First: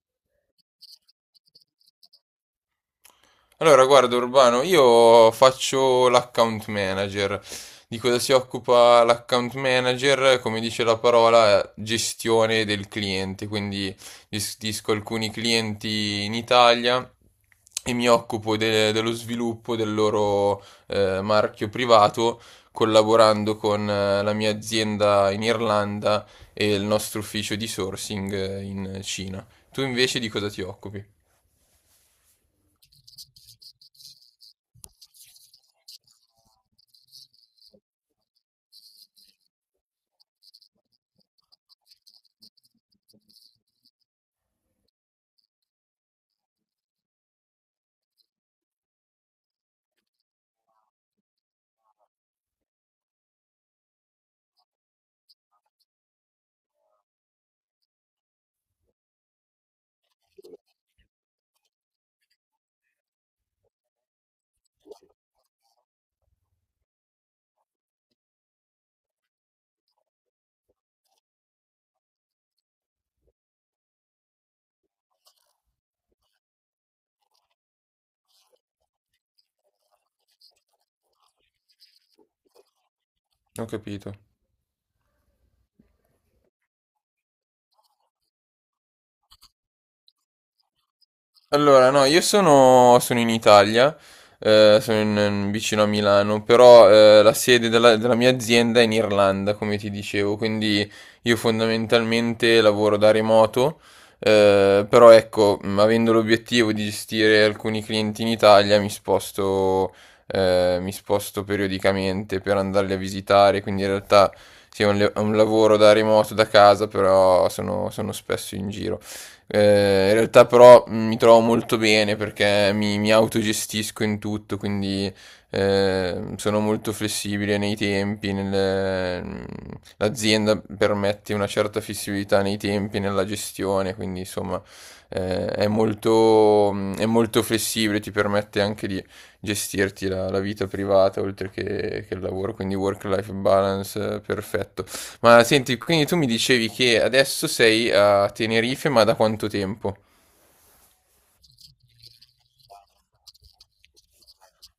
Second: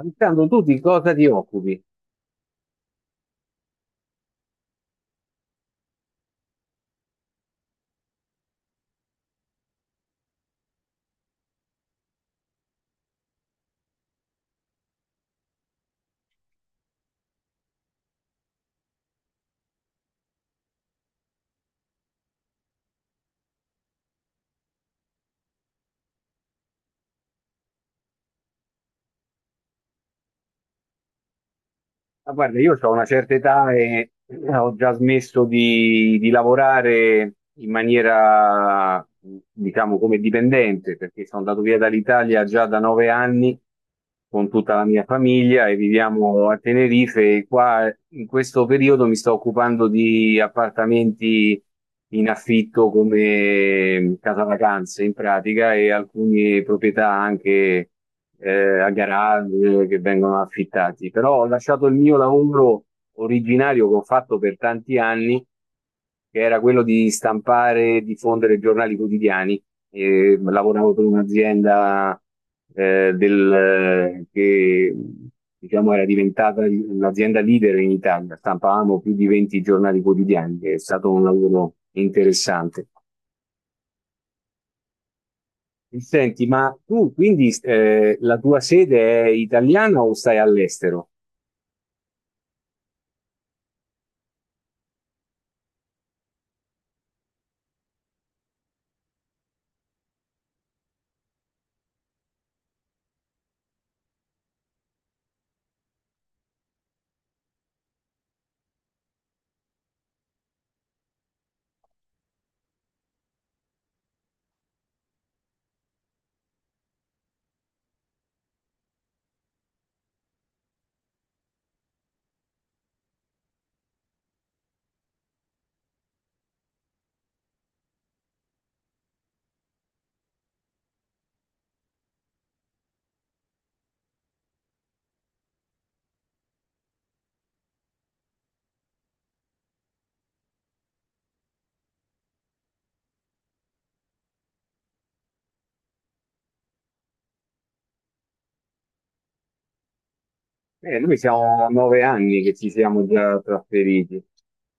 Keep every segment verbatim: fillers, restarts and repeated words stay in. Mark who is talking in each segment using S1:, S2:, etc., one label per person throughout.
S1: Alessandro, tu di cosa ti occupi?
S2: Allora, guarda Urbano, io faccio l'account manager. Di cosa si occupa l'account manager? Come dice la parola, gestione del cliente. Quindi gestisco alcuni clienti in Italia e mi occupo de- dello sviluppo del loro eh, marchio privato, collaborando con eh, la mia azienda in Irlanda e il nostro ufficio di sourcing eh, in Cina. Tu invece di cosa ti occupi?
S1: Ma guarda, io ho una certa età e eh, ho già smesso di, di lavorare in maniera, diciamo, come dipendente, perché sono andato via dall'Italia già da nove anni con tutta la mia famiglia e viviamo a Tenerife. E qua in questo periodo mi sto occupando di appartamenti in affitto come casa vacanze in pratica e alcune proprietà anche. Eh, a garage che vengono affittati, però ho lasciato il mio lavoro originario che ho fatto per tanti anni, che era quello di stampare e diffondere giornali quotidiani. E lavoravo per un'azienda eh, del- che diciamo era diventata l'azienda leader in Italia, stampavamo più di venti giornali quotidiani. È stato un lavoro interessante.
S2: Ho capito.
S1: Senti, ma tu quindi eh, la tua sede è italiana o stai all'estero?
S2: Allora, no, io sono, sono in Italia, eh, sono in- vicino a Milano, però eh, la sede della, della mia azienda è in Irlanda, come ti dicevo, quindi io fondamentalmente lavoro da remoto, eh, però ecco, mh, avendo l'obiettivo di gestire alcuni clienti in Italia, mi sposto, eh, mi sposto periodicamente per andarli a visitare, quindi in realtà sì, è un, le- è un lavoro da remoto, da casa, però sono sono spesso in giro. Eh, in realtà però mm, mi trovo molto bene perché mi, mi autogestisco in tutto, quindi eh, sono molto flessibile nei tempi, nel- mm, l'azienda permette una certa flessibilità nei tempi, nella gestione, quindi insomma eh, è molto, mm, è molto flessibile, ti permette anche di gestirti la, la vita privata oltre che, che il lavoro, quindi work-life balance eh, perfetto. Ma senti, quindi tu mi dicevi che adesso sei a Tenerife, ma da quanto tempo?
S1: Eh, noi siamo nove anni che ci siamo già trasferiti.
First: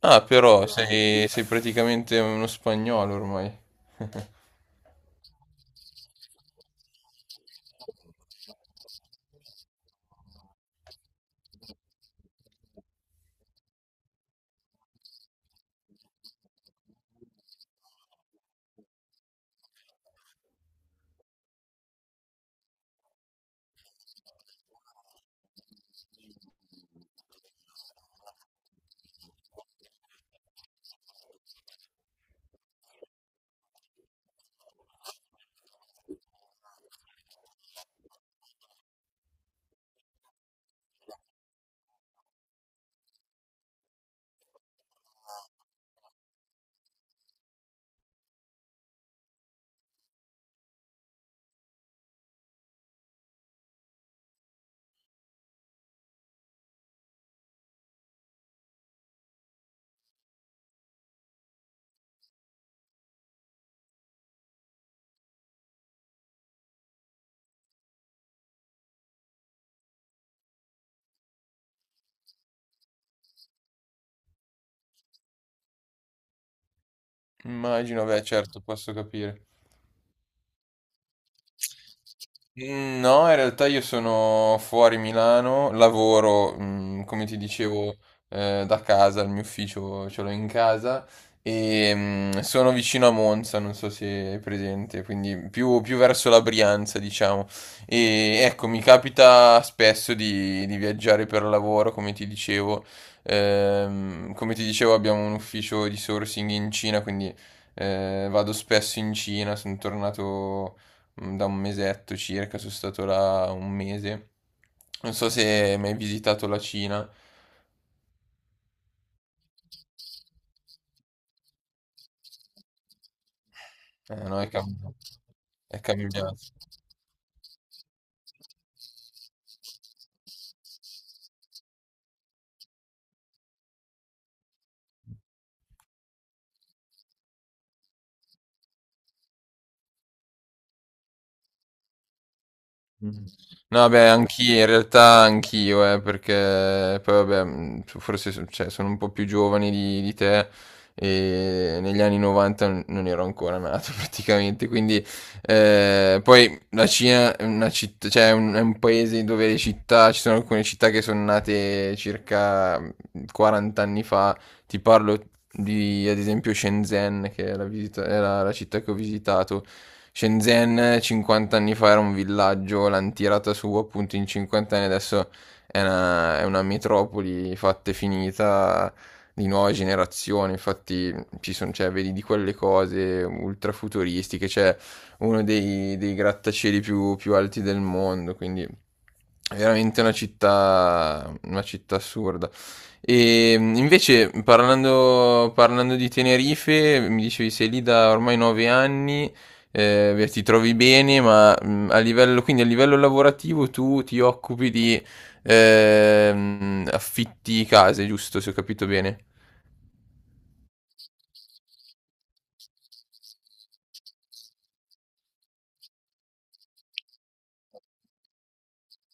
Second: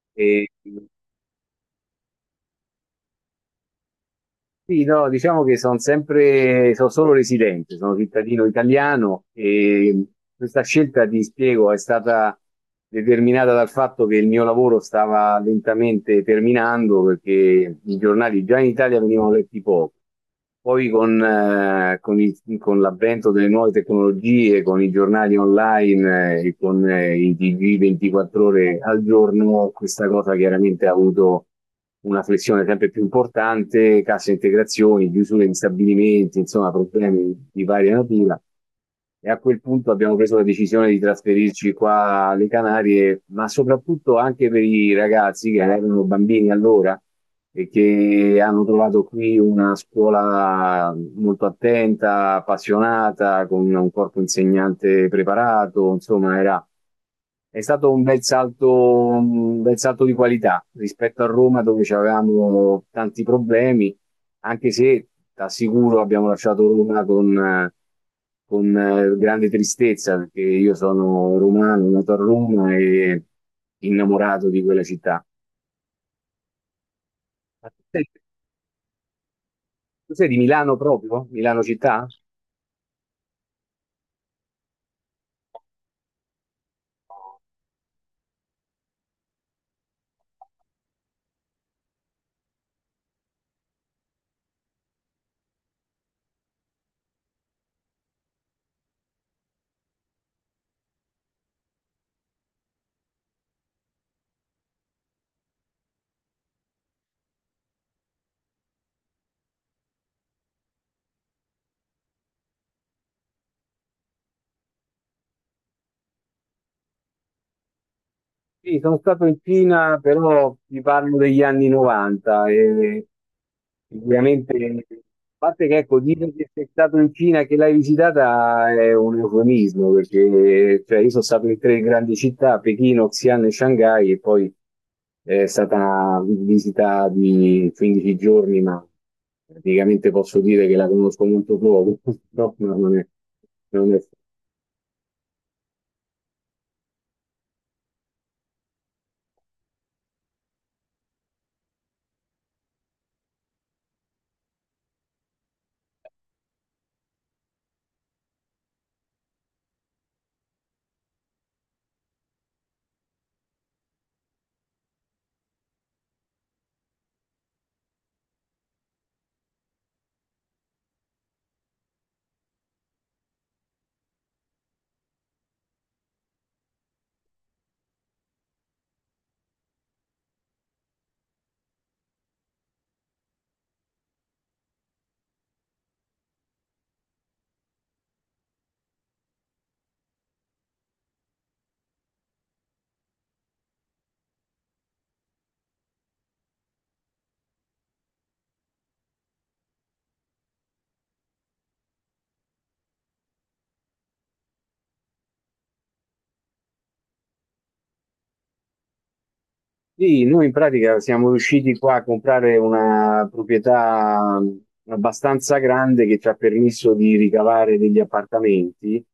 S2: Ah,
S1: E,
S2: però sei, sei praticamente uno spagnolo ormai.
S1: sì, no, diciamo che sono sempre, sono solo residente, sono cittadino italiano e questa scelta, ti spiego, è stata determinata dal fatto che il mio lavoro stava lentamente terminando perché i giornali già in Italia venivano letti poco. Poi con, eh, con i- con l'avvento delle nuove tecnologie, con i giornali online, eh, e con eh, i T G ventiquattro ore al giorno, questa cosa chiaramente ha avuto una flessione sempre più importante, casse integrazioni, chiusure di stabilimenti, insomma, problemi di varia natura. E a quel punto abbiamo preso la decisione di trasferirci qua alle Canarie, ma soprattutto anche per i ragazzi che erano bambini allora e che hanno trovato qui una scuola molto attenta, appassionata, con un corpo insegnante preparato, insomma, era, è stato un bel salto, un bel salto di qualità rispetto a Roma dove avevamo tanti problemi, anche se ti assicuro abbiamo lasciato Roma con... eh, con eh, grande tristezza perché io sono romano, nato a Roma e innamorato di quella città.
S2: Immagino, beh, certo, posso capire.
S1: Tu sei di Milano proprio? Milano città?
S2: Mm, No, in realtà io sono fuori Milano, lavoro, mm, come ti dicevo, eh, da casa, il mio ufficio ce l'ho in casa e mm, sono vicino a Monza, non so se è presente, quindi più, più verso la Brianza, diciamo. E ecco, mi capita spesso di, di viaggiare per lavoro, come ti dicevo. Ehm, come ti dicevo, abbiamo un ufficio di sourcing in Cina, quindi eh, vado spesso in Cina, sono tornato mm, da un mesetto circa, sono stato là un mese. Non so se hai mai visitato la Cina,
S1: Sì, sono stato in Cina, però ti parlo degli anni novanta e
S2: eh, no, è,
S1: sicuramente,
S2: cam-
S1: a parte che
S2: è
S1: ecco, dire
S2: cambiato.
S1: che sei stato in Cina e che l'hai visitata è un eufemismo, perché cioè, io sono stato in tre grandi città, Pechino, Xi'an e Shanghai, e poi è stata una visita di quindici giorni, ma praticamente posso dire che la conosco molto poco, no, non è,
S2: Mh. No
S1: non
S2: vabbè
S1: è
S2: anch'i in realtà anch'io eh, perché poi vabbè, mhmm, forse s cioè sono un po' più giovane di di te, e negli anni 'novanta n non ero ancora nato praticamente, quindi ehm, poi la Cina è una citt cioè è un è un paese dove le città ci sono alcune città che son nate circa, mhmm, quaranta anni fa ti parlo di, ad esempio, Shenzhen, che è la, visita- è la- la città che ho visitato. Shenzhen cinquanta anni fa era un villaggio, l'hanno tirata su appunto in cinquanta anni, adesso è una, è una metropoli fatta e finita di nuova generazione, infatti ci sono, cioè, vedi di quelle cose ultra futuristiche, c'è uno dei, dei grattacieli più, più alti del mondo, quindi è veramente una città, una città assurda. E mh, invece parlando, parlando di Tenerife, mi dicevi sei lì da ormai nove anni, eh, beh, ti trovi bene, ma mh, a livello, quindi a livello lavorativo tu ti occupi di ehm, affitti case, giusto, se ho capito bene?
S1: Sì, noi in pratica siamo riusciti qua a comprare una proprietà mh, abbastanza grande che ci ha permesso di ricavare degli appartamenti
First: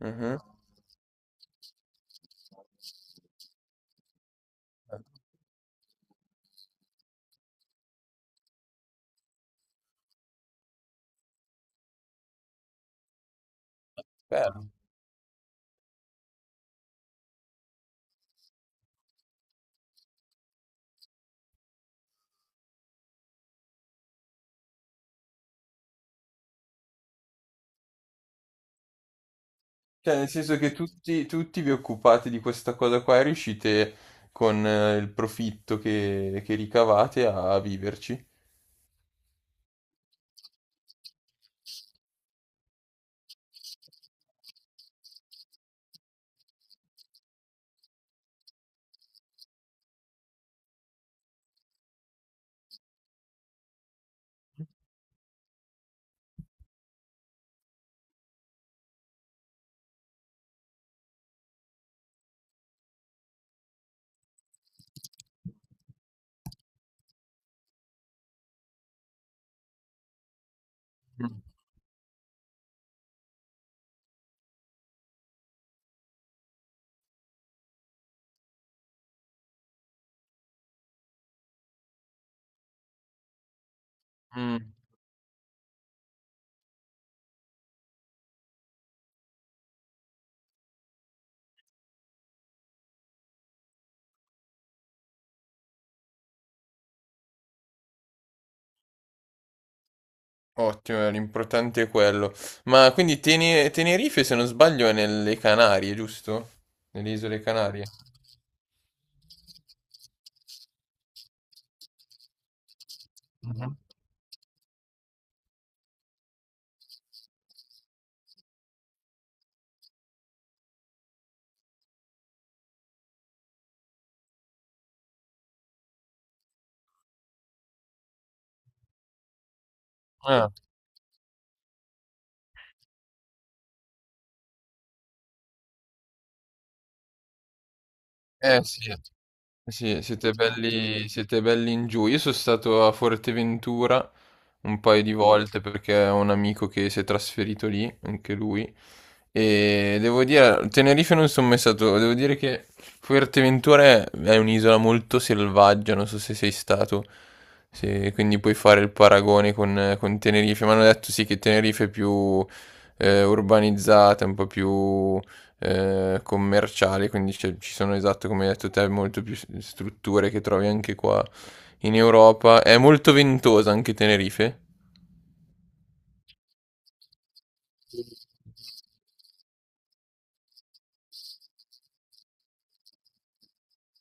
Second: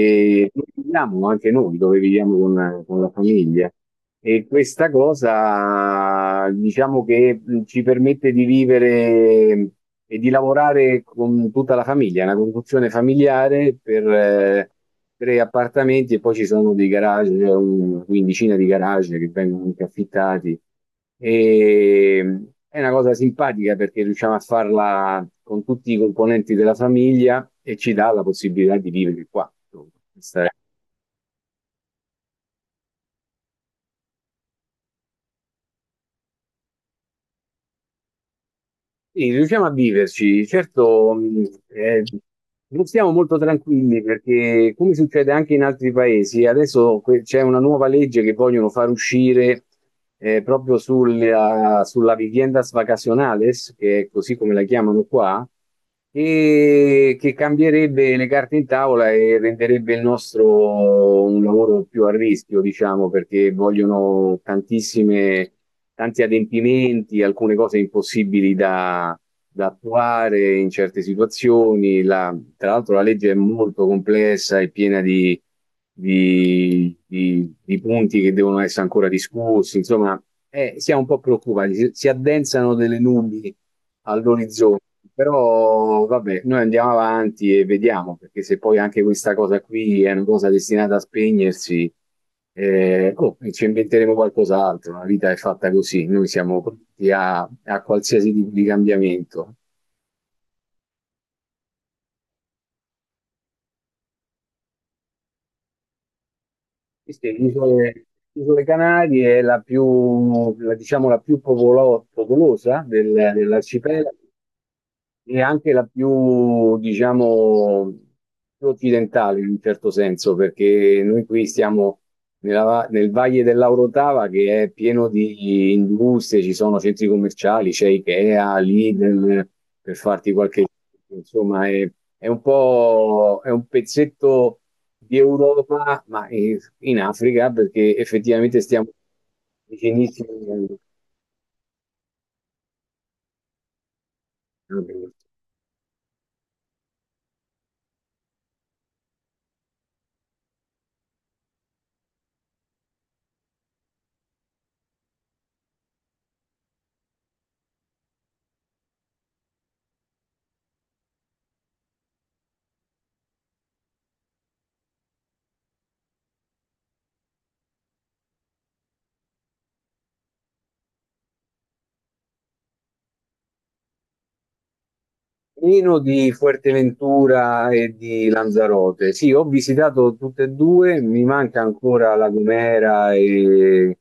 S2: Mhm.
S1: dove viviamo anche noi, dove viviamo con, con la famiglia. E questa cosa diciamo che mh, ci permette di vivere e di lavorare con tutta la famiglia, è una conduzione familiare per, eh,
S2: Bello.
S1: tre appartamenti e poi ci sono dei garage, una quindicina di garage che vengono anche affittati. E è una cosa simpatica perché riusciamo a farla con tutti i componenti della famiglia e ci dà la possibilità di vivere qua, insomma.
S2: Cioè, nel
S1: Questa è...
S2: senso che tutti, tutti vi occupate di questa cosa qua e riuscite con eh, il profitto che, che ricavate a viverci.
S1: Sì, riusciamo a viverci, certo, mh, eh, non stiamo molto tranquilli perché, come succede anche in altri paesi, adesso que- c'è una nuova legge che vogliono far uscire eh, proprio sulla, sulla viviendas vacacionales, che è così come la chiamano qua, e che cambierebbe le carte in tavola e renderebbe il nostro un lavoro più a rischio, diciamo, perché vogliono tantissime, tanti adempimenti, alcune cose impossibili da, da attuare in certe situazioni, la, tra l'altro la legge è molto complessa e piena di, di- di- di punti che devono essere ancora discussi, insomma, eh, siamo un po' preoccupati, si, si addensano delle nubi
S2: Mm.
S1: all'orizzonte, però vabbè, noi andiamo avanti e vediamo, perché se poi anche questa cosa qui è una cosa destinata a spegnersi, eh, oh, ci inventeremo qualcos'altro, la vita è fatta così, noi siamo pronti a, a qualsiasi tipo di cambiamento.
S2: Ottimo, l'importante è quello. Ma quindi Tene- Tenerife, se non sbaglio, è nelle Canarie, giusto?
S1: Sì,
S2: Nelle
S1: sì,
S2: isole Canarie.
S1: Isole, Isole Canarie è la più, la- diciamo, la più popolo- popolosa del-
S2: Mhm.
S1: dell'arcipelago e anche la più, diciamo, più occidentale in un certo senso, perché noi qui stiamo nella va- nel Valle dell'Aurotava che è pieno di industrie, ci sono centri commerciali, c'è Ikea, Lidl, per farti
S2: Ah,
S1: qualche... Insomma, è, è un po', è un pezzetto di Europa, ma in, in Africa, perché effettivamente
S2: eh
S1: stiamo
S2: sì, eh sì,
S1: vicinissimi
S2: siete
S1: al-
S2: belli, siete belli in giù. Io sono stato a Forteventura un paio
S1: al-
S2: di volte perché ho un amico che si è trasferito lì, anche lui. E devo dire, Tenerife non sono mai stato, devo dire che Fuerteventura è, è un'isola molto selvaggia, non so se sei stato, se- quindi puoi fare il paragone con, con Tenerife, mi hanno detto sì che Tenerife è più eh, urbanizzata, un po' più eh, commerciale, quindi c'è- ci sono esatto come hai detto te, molto più s- strutture che trovi anche qua in Europa. È molto ventosa anche Tenerife.
S1: Nino di Fuerteventura e di Lanzarote. Sì, ho visitato tutte e due, mi manca ancora La Gomera e,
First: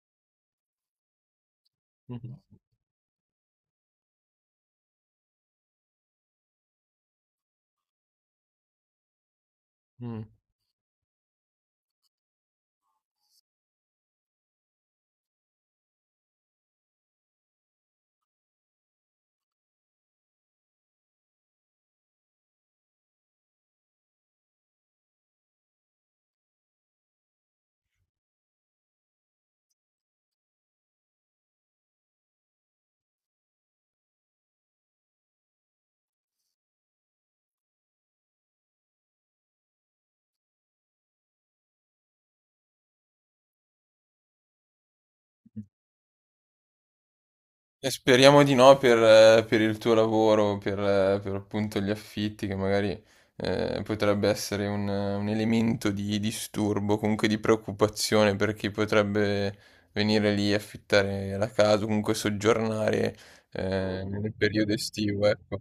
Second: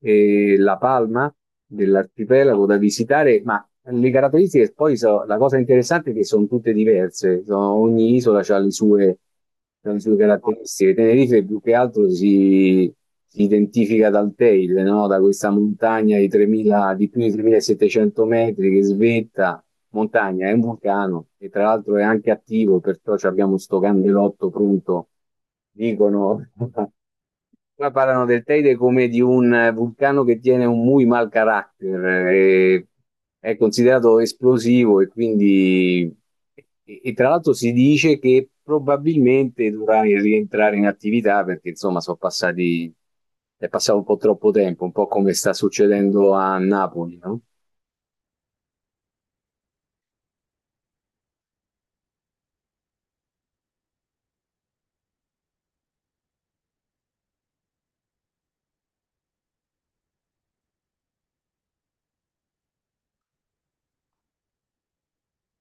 S1: e La Palma
S2: Mhm.
S1: dell'arcipelago da visitare, ma le caratteristiche poi so- la cosa interessante è che sono tutte diverse, sono- ogni isola ha le sue, c'ha le sue
S2: Mm.
S1: caratteristiche. Tenerife più che altro si, si identifica dal tail, no? Da questa montagna di tremila, di più di tremilasettecento metri che svetta montagna, è un vulcano e tra l'altro è anche attivo, perciò ci abbiamo sto candelotto pronto. Dicono, qua parlano del Teide come di un vulcano che tiene un muy mal carácter, eh, è considerato esplosivo e quindi, e, e tra l'altro si dice che probabilmente dovrà rientrare in attività perché insomma sono passati, è passato un po' troppo tempo, un po' come sta succedendo a Napoli, no?
S2: E speriamo di no per, eh, per il tuo lavoro, per, eh, per appunto gli affitti, che magari eh, potrebbe essere un, un elemento di disturbo, comunque di preoccupazione per chi potrebbe venire lì e affittare la casa, comunque soggiornare eh, nel periodo estivo, ecco.